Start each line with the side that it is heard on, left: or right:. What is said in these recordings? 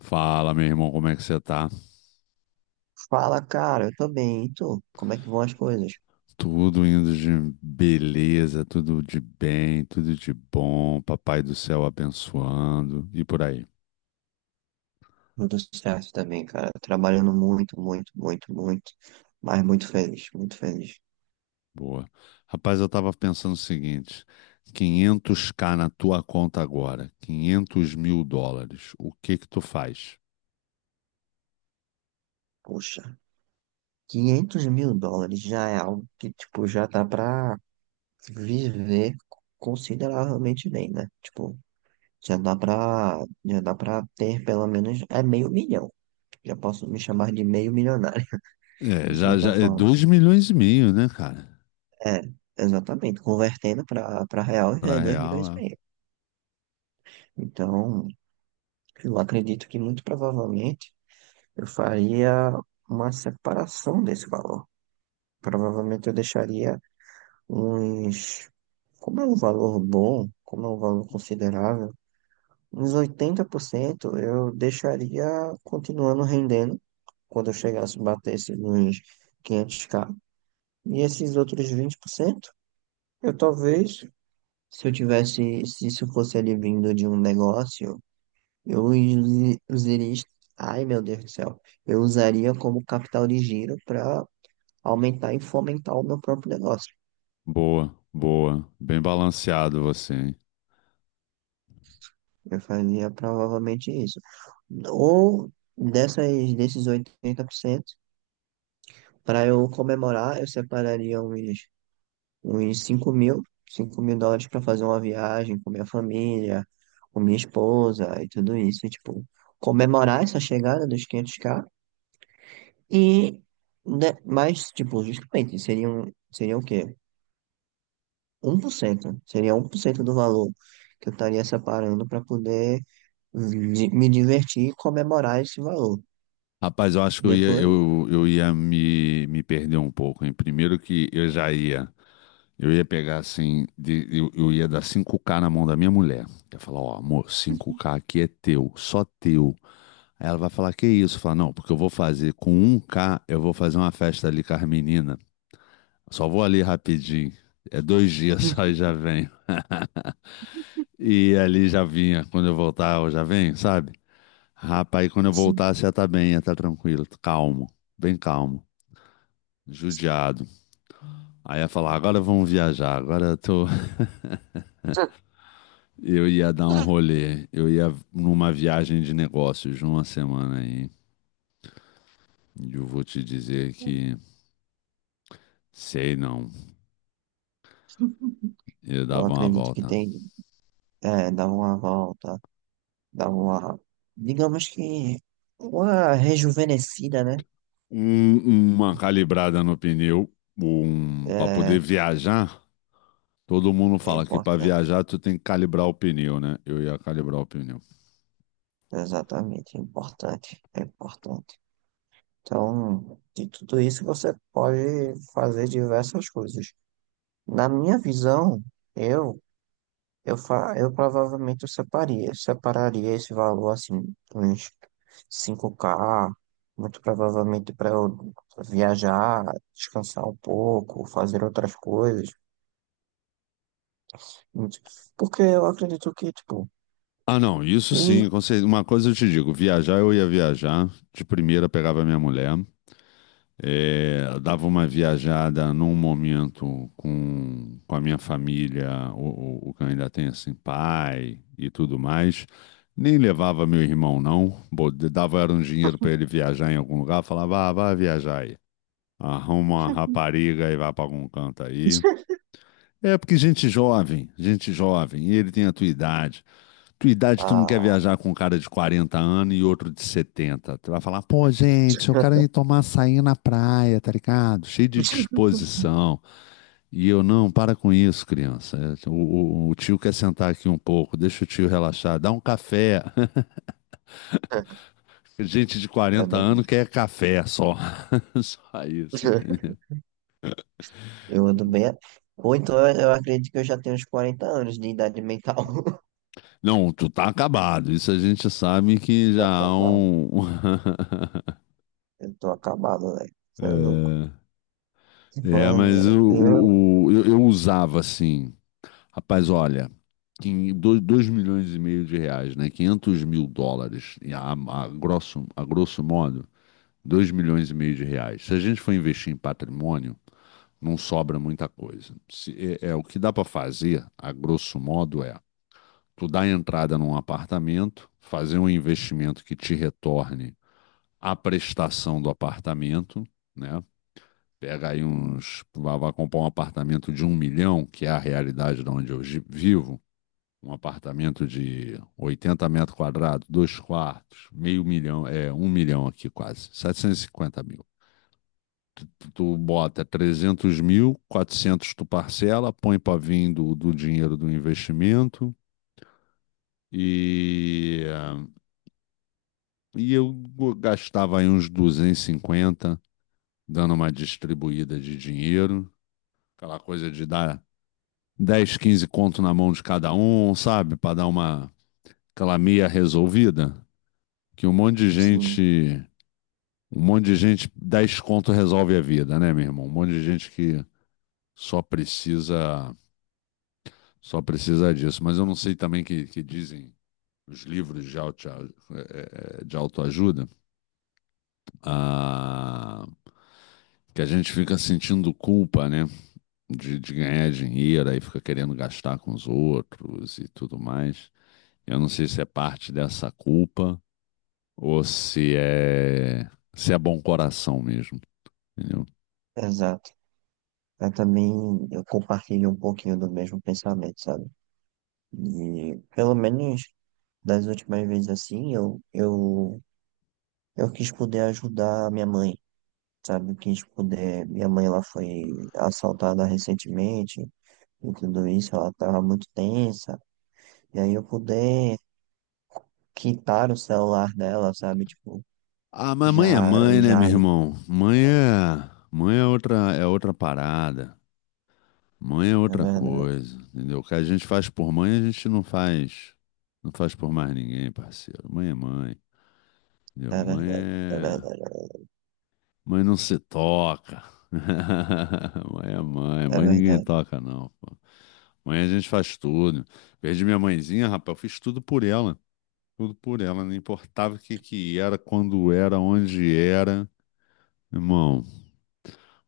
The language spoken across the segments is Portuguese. left: Fala, meu irmão, como é que você tá?
right: Fala, cara, eu tô bem, e tu? Como é que vão as coisas?
left: Tudo indo de beleza, tudo de bem, tudo de bom, papai do céu abençoando e por aí.
right: Tudo certo também, cara. Trabalhando muito, muito, muito, muito, mas muito feliz, muito feliz.
left: Boa. Rapaz, eu tava pensando o seguinte: quinhentos k na tua conta agora, US$ 500 mil, o que que tu faz?
right: Puxa, US$ 500.000 já é algo que, tipo, já dá pra viver consideravelmente bem, né? Tipo, já dá pra, já dá pra ter pelo menos, é meio milhão. Já posso me chamar de meio milionário,
left: É,
right: de
left: já,
right: certa
left: já, é
right: forma.
left: 2,5 milhões, né, cara?
right: É, exatamente. Convertendo pra real já é
left: Pra
right: 2
left: real,
right: milhões e
left: é.
right: meio. Então, eu acredito que muito provavelmente eu faria uma separação desse valor. Provavelmente eu deixaria uns. Como é um valor bom, como é um valor considerável, uns 80% eu deixaria continuando rendendo quando eu chegasse a bater esses uns 500k. E esses outros 20% eu talvez, se eu tivesse, se isso fosse ali vindo de um negócio. Eu usaria. Ai, meu Deus do céu. Eu usaria como capital de giro para aumentar e fomentar o meu próprio negócio.
left: Boa, boa. Bem balanceado você, hein?
right: Eu fazia provavelmente isso. Ou dessas, desses 80%, para eu comemorar, eu separaria uns cinco mil dólares para fazer uma viagem com minha família, com minha esposa e tudo isso. E, tipo, comemorar essa chegada dos 500k. E, né, mas, tipo, justamente, seriam o quê? 1%, né? Seria 1% do valor que eu estaria separando para poder me divertir e comemorar esse valor.
left: Rapaz, eu acho que eu ia,
right: Depois,
left: eu, eu ia me perder um pouco, hein? Primeiro que eu já ia, eu ia pegar assim, eu ia dar 5k na mão da minha mulher. Eu ia falar, ó, amor, 5k aqui é teu, só teu. Aí ela vai falar, que isso? Falar, não, porque eu vou fazer com um k eu vou fazer uma festa ali com as meninas. Só vou ali rapidinho. É dois dias só e já venho. E ali já vinha, quando eu voltar, eu já venho, sabe? Rapaz, quando eu voltasse, já tá bem, já tá tranquilo, calmo, bem calmo. Judiado. Aí ia falar, agora vamos viajar, agora eu tô. Eu ia dar um rolê, eu ia numa viagem de negócios de uma semana aí. E eu vou te dizer que sei não. Eu
right: eu
left: dava uma
right: acredito que
left: volta.
right: tem, é, dar uma volta, dar uma, digamos que, uma rejuvenescida, né?
left: Uma calibrada no pneu, para
right: É,
left: poder viajar. Todo mundo
right: é
left: fala que para
right: importante,
left: viajar tu tem que calibrar o pneu, né? Eu ia calibrar o pneu.
right: exatamente, é importante, é importante. Então, de tudo isso você pode fazer diversas coisas. Na minha visão, eu eu provavelmente eu separaria esse valor assim, uns 5k, muito provavelmente para eu viajar, descansar um pouco, fazer outras coisas. muito- Porque eu acredito que, tipo,
left: Ah, não, isso
right: e
left: sim, com certeza. Uma coisa eu te digo, viajar eu ia viajar. De primeira pegava minha mulher. É, dava uma viajada num momento com a minha família, o que eu ainda tem assim, pai e tudo mais. Nem levava meu irmão, não. Dava era um dinheiro para ele viajar em algum lugar. Falava, ah, vai viajar aí. Arruma uma rapariga e vai para algum canto aí. É porque gente jovem, e ele tem a tua idade, tu não quer
right: ah,
left: viajar com um cara de 40 anos e outro de 70? Tu vai falar, pô, gente, eu quero ir tomar açaí na praia, tá ligado? Cheio de disposição. E eu, não, para com isso, criança. O tio quer sentar aqui um pouco, deixa o tio relaxar, dá um café. Gente de 40
right: também
left: anos quer café só. Só isso, entendeu?
right: eu ando bem. Ou então eu acredito que eu já tenho uns 40 anos de idade mental.
left: Não, tu tá acabado. Isso a gente sabe que
right: Tô
left: já há
right: acabado,
left: um.
right: eu tô acabado, velho. Você é louco.
left: É,
right: Tipo,
left: é, mas o,
right: eu-
left: o- o- eu, eu usava assim. Rapaz, olha, 2,5 milhões de reais, né? US$ 500 mil, e a grosso modo, 2,5 milhões de reais. Se a gente for investir em patrimônio, não sobra muita coisa. É, é, o que dá para fazer, a grosso modo, é tu dar entrada num apartamento, fazer um investimento que te retorne a prestação do apartamento, né? Pega aí uns. Vai comprar um apartamento de 1 milhão, que é a realidade de onde eu vivo um apartamento de 80 metros quadrados, dois quartos, meio milhão, é, 1 milhão aqui quase, 750 mil. Tu, tu bota 300 mil, 400 tu parcela, põe para vir do dinheiro do investimento e, e eu gastava aí uns 250 dando uma distribuída de dinheiro, aquela coisa de dar 10, 15 conto na mão de cada um, sabe? Para dar uma aquela meia resolvida que um monte de
right: sim,
left: gente. Um monte de gente, 10 conto resolve a vida, né, meu irmão? Um monte de gente que só precisa, só precisa disso. Mas eu não sei também que dizem os livros de autoajuda, ah, que a gente fica sentindo culpa, né, de ganhar dinheiro, aí fica querendo gastar com os outros e tudo mais. Eu não sei se é parte dessa culpa ou se é bom coração mesmo, entendeu?
right: Eu também eu compartilho um pouquinho do mesmo pensamento, sabe? E pelo menos das últimas vezes assim, eu quis poder ajudar a minha mãe, sabe? Quis poder. Minha mãe ela foi assaltada recentemente e tudo isso, ela tava muito tensa. E aí eu poder quitar o celular dela, sabe? Tipo,
left: Ah, mas
right: já,
left: mãe é mãe, né,
right: já,
left: meu irmão? Mãe é outra parada. Mãe é
right: é
left: outra
right: verdade,
left: coisa, entendeu? O que a gente faz por mãe, a gente não faz, não faz por mais ninguém, parceiro. Mãe é mãe, entendeu?
right: é
left: Mãe
right: verdade, é
left: é,
right: verdade,
left: mãe não se toca. Mãe é mãe,
right: é
left: mãe ninguém
right: verdade.
left: toca não, pô. Mãe a gente faz tudo. Perdi minha mãezinha, rapaz, eu fiz tudo por ela, não importava o que que era, quando era, onde era. Irmão,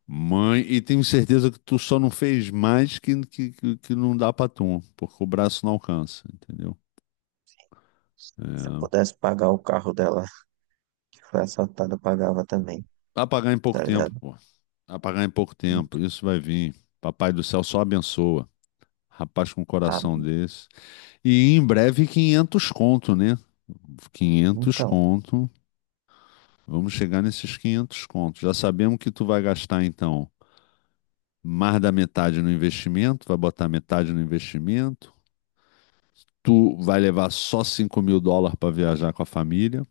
left: mãe, e tenho certeza que tu só não fez mais que não dá pra tu, porque o braço não alcança, entendeu?
right: Se eu
left: É.
right: pudesse pagar o carro dela que foi assaltado, eu pagava também.
left: Vai pagar em pouco
right: Tá
left: tempo,
right: ligado?
left: pô. Vai pagar em pouco tempo, isso vai vir. Papai do céu só abençoa. Rapaz com um
right: Ah,
left: coração desse. E em breve 500 conto, né? 500
right: então,
left: conto. Vamos chegar nesses 500 conto. Já sabemos que tu vai gastar, então, mais da metade no investimento, vai botar metade no investimento. Tu vai levar só US$ 5 mil para viajar com a família.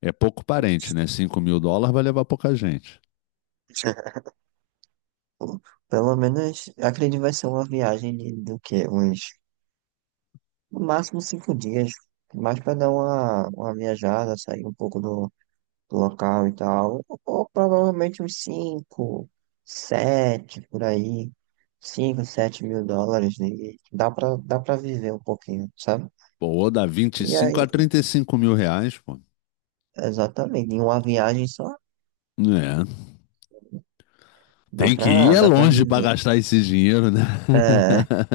left: É pouco parente, né? US$ 5 mil vai levar pouca gente.
right: pelo menos, acredito que vai ser uma viagem de, do quê? Uns, no máximo 5 dias, mais para dar uma viajada, sair um pouco do local e tal, ou provavelmente uns cinco, sete, por aí, 5 a 7 mil dólares, né? E dá pra viver um pouquinho, sabe?
left: Pô, ou dá vinte e
right: E
left: cinco
right: aí,
left: a 35 mil reais, pô.
right: exatamente, em uma viagem só,
left: É,
right: dá
left: tem que ir
right: pra,
left: é
right: dá pra
left: longe para
right: viver.
left: gastar esse dinheiro, né?
right: É, é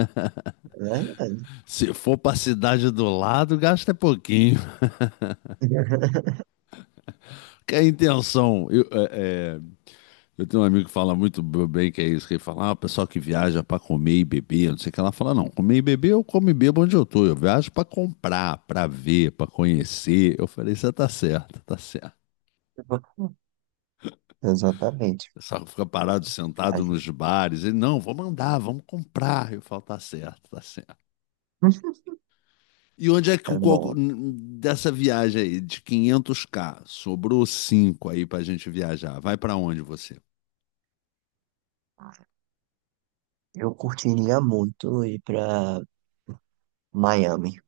right: verdade.
left: Se for para a cidade do lado, gasta pouquinho. Que a intenção, eu, é, eu tenho um amigo que fala muito bem que é isso, que ele fala, ah, o pessoal que viaja para comer e beber, não sei o que, ela fala, não, comer e beber eu como e bebo onde eu tô, eu viajo para comprar, para ver, para conhecer. Eu falei, você tá certo, tá certo.
right: Exatamente.
left: O pessoal fica parado,
right: A
left: sentado
right: gente-
left: nos bares, ele, não, vamos andar, vamos comprar. Eu falo, tá certo, tá certo. E onde é que
right: É
left: o coco,
right: bom.
left: dessa viagem aí, de quinhentos k sobrou 5 aí pra gente viajar, vai para onde você?
right: Eu curtiria muito ir pra Miami.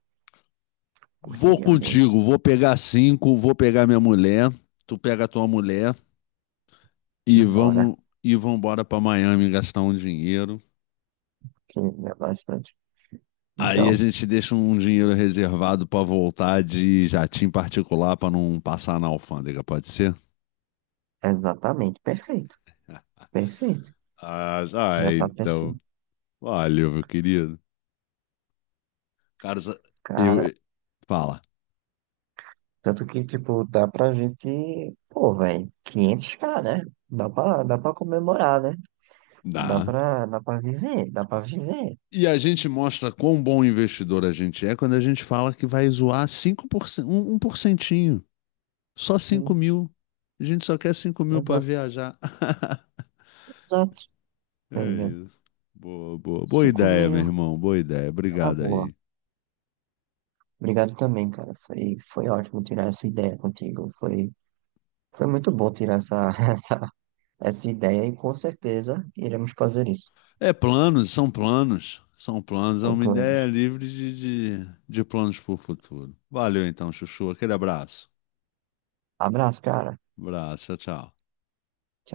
left: Vou
right: Curtiria muito.
left: contigo, vou pegar cinco, vou pegar minha mulher, tu pega a tua mulher e
right: Simbora.
left: vamos embora para Miami gastar um dinheiro.
right: Queria bastante.
left: Aí a
right: Então,
left: gente deixa um dinheiro reservado para voltar de jatinho particular para não passar na alfândega, pode ser?
right: exatamente. Perfeito. Perfeito.
left: Ah, já
right: Já
left: é,
right: tá
left: então.
right: perfeito.
left: Valeu, meu querido. Cara, eu
right: Cara,
left: eu- fala.
right: tanto que, tipo, dá pra gente. Pô, velho, 500k, né? Dá pra comemorar, né? Dá
left: Dá.
right: pra, dá pra viver. Dá pra viver.
left: E a gente mostra quão bom investidor a gente é quando a gente fala que vai zoar 5%, um por 1%. Só cinco
right: Sim.
left: mil. A gente só quer 5 mil para
right: Exato.
left: viajar.
right: Exato.
left: É
right: Tá ligado?
left: isso. Boa, boa. Boa
right: 5
left: ideia, meu
right: mil
left: irmão. Boa ideia.
right: é uma
left: Obrigado
right: boa.
left: aí.
right: Obrigado também, cara. Foi ótimo tirar essa ideia contigo. Foi muito bom tirar essa ideia e com certeza iremos fazer isso.
left: É planos, são planos. São planos, é
right: São
left: uma ideia
right: planos.
left: livre de planos para o futuro. Valeu então, Chuchu. Aquele abraço.
right: Abraço, cara.
left: Abraço, tchau, tchau.
right: Tchau.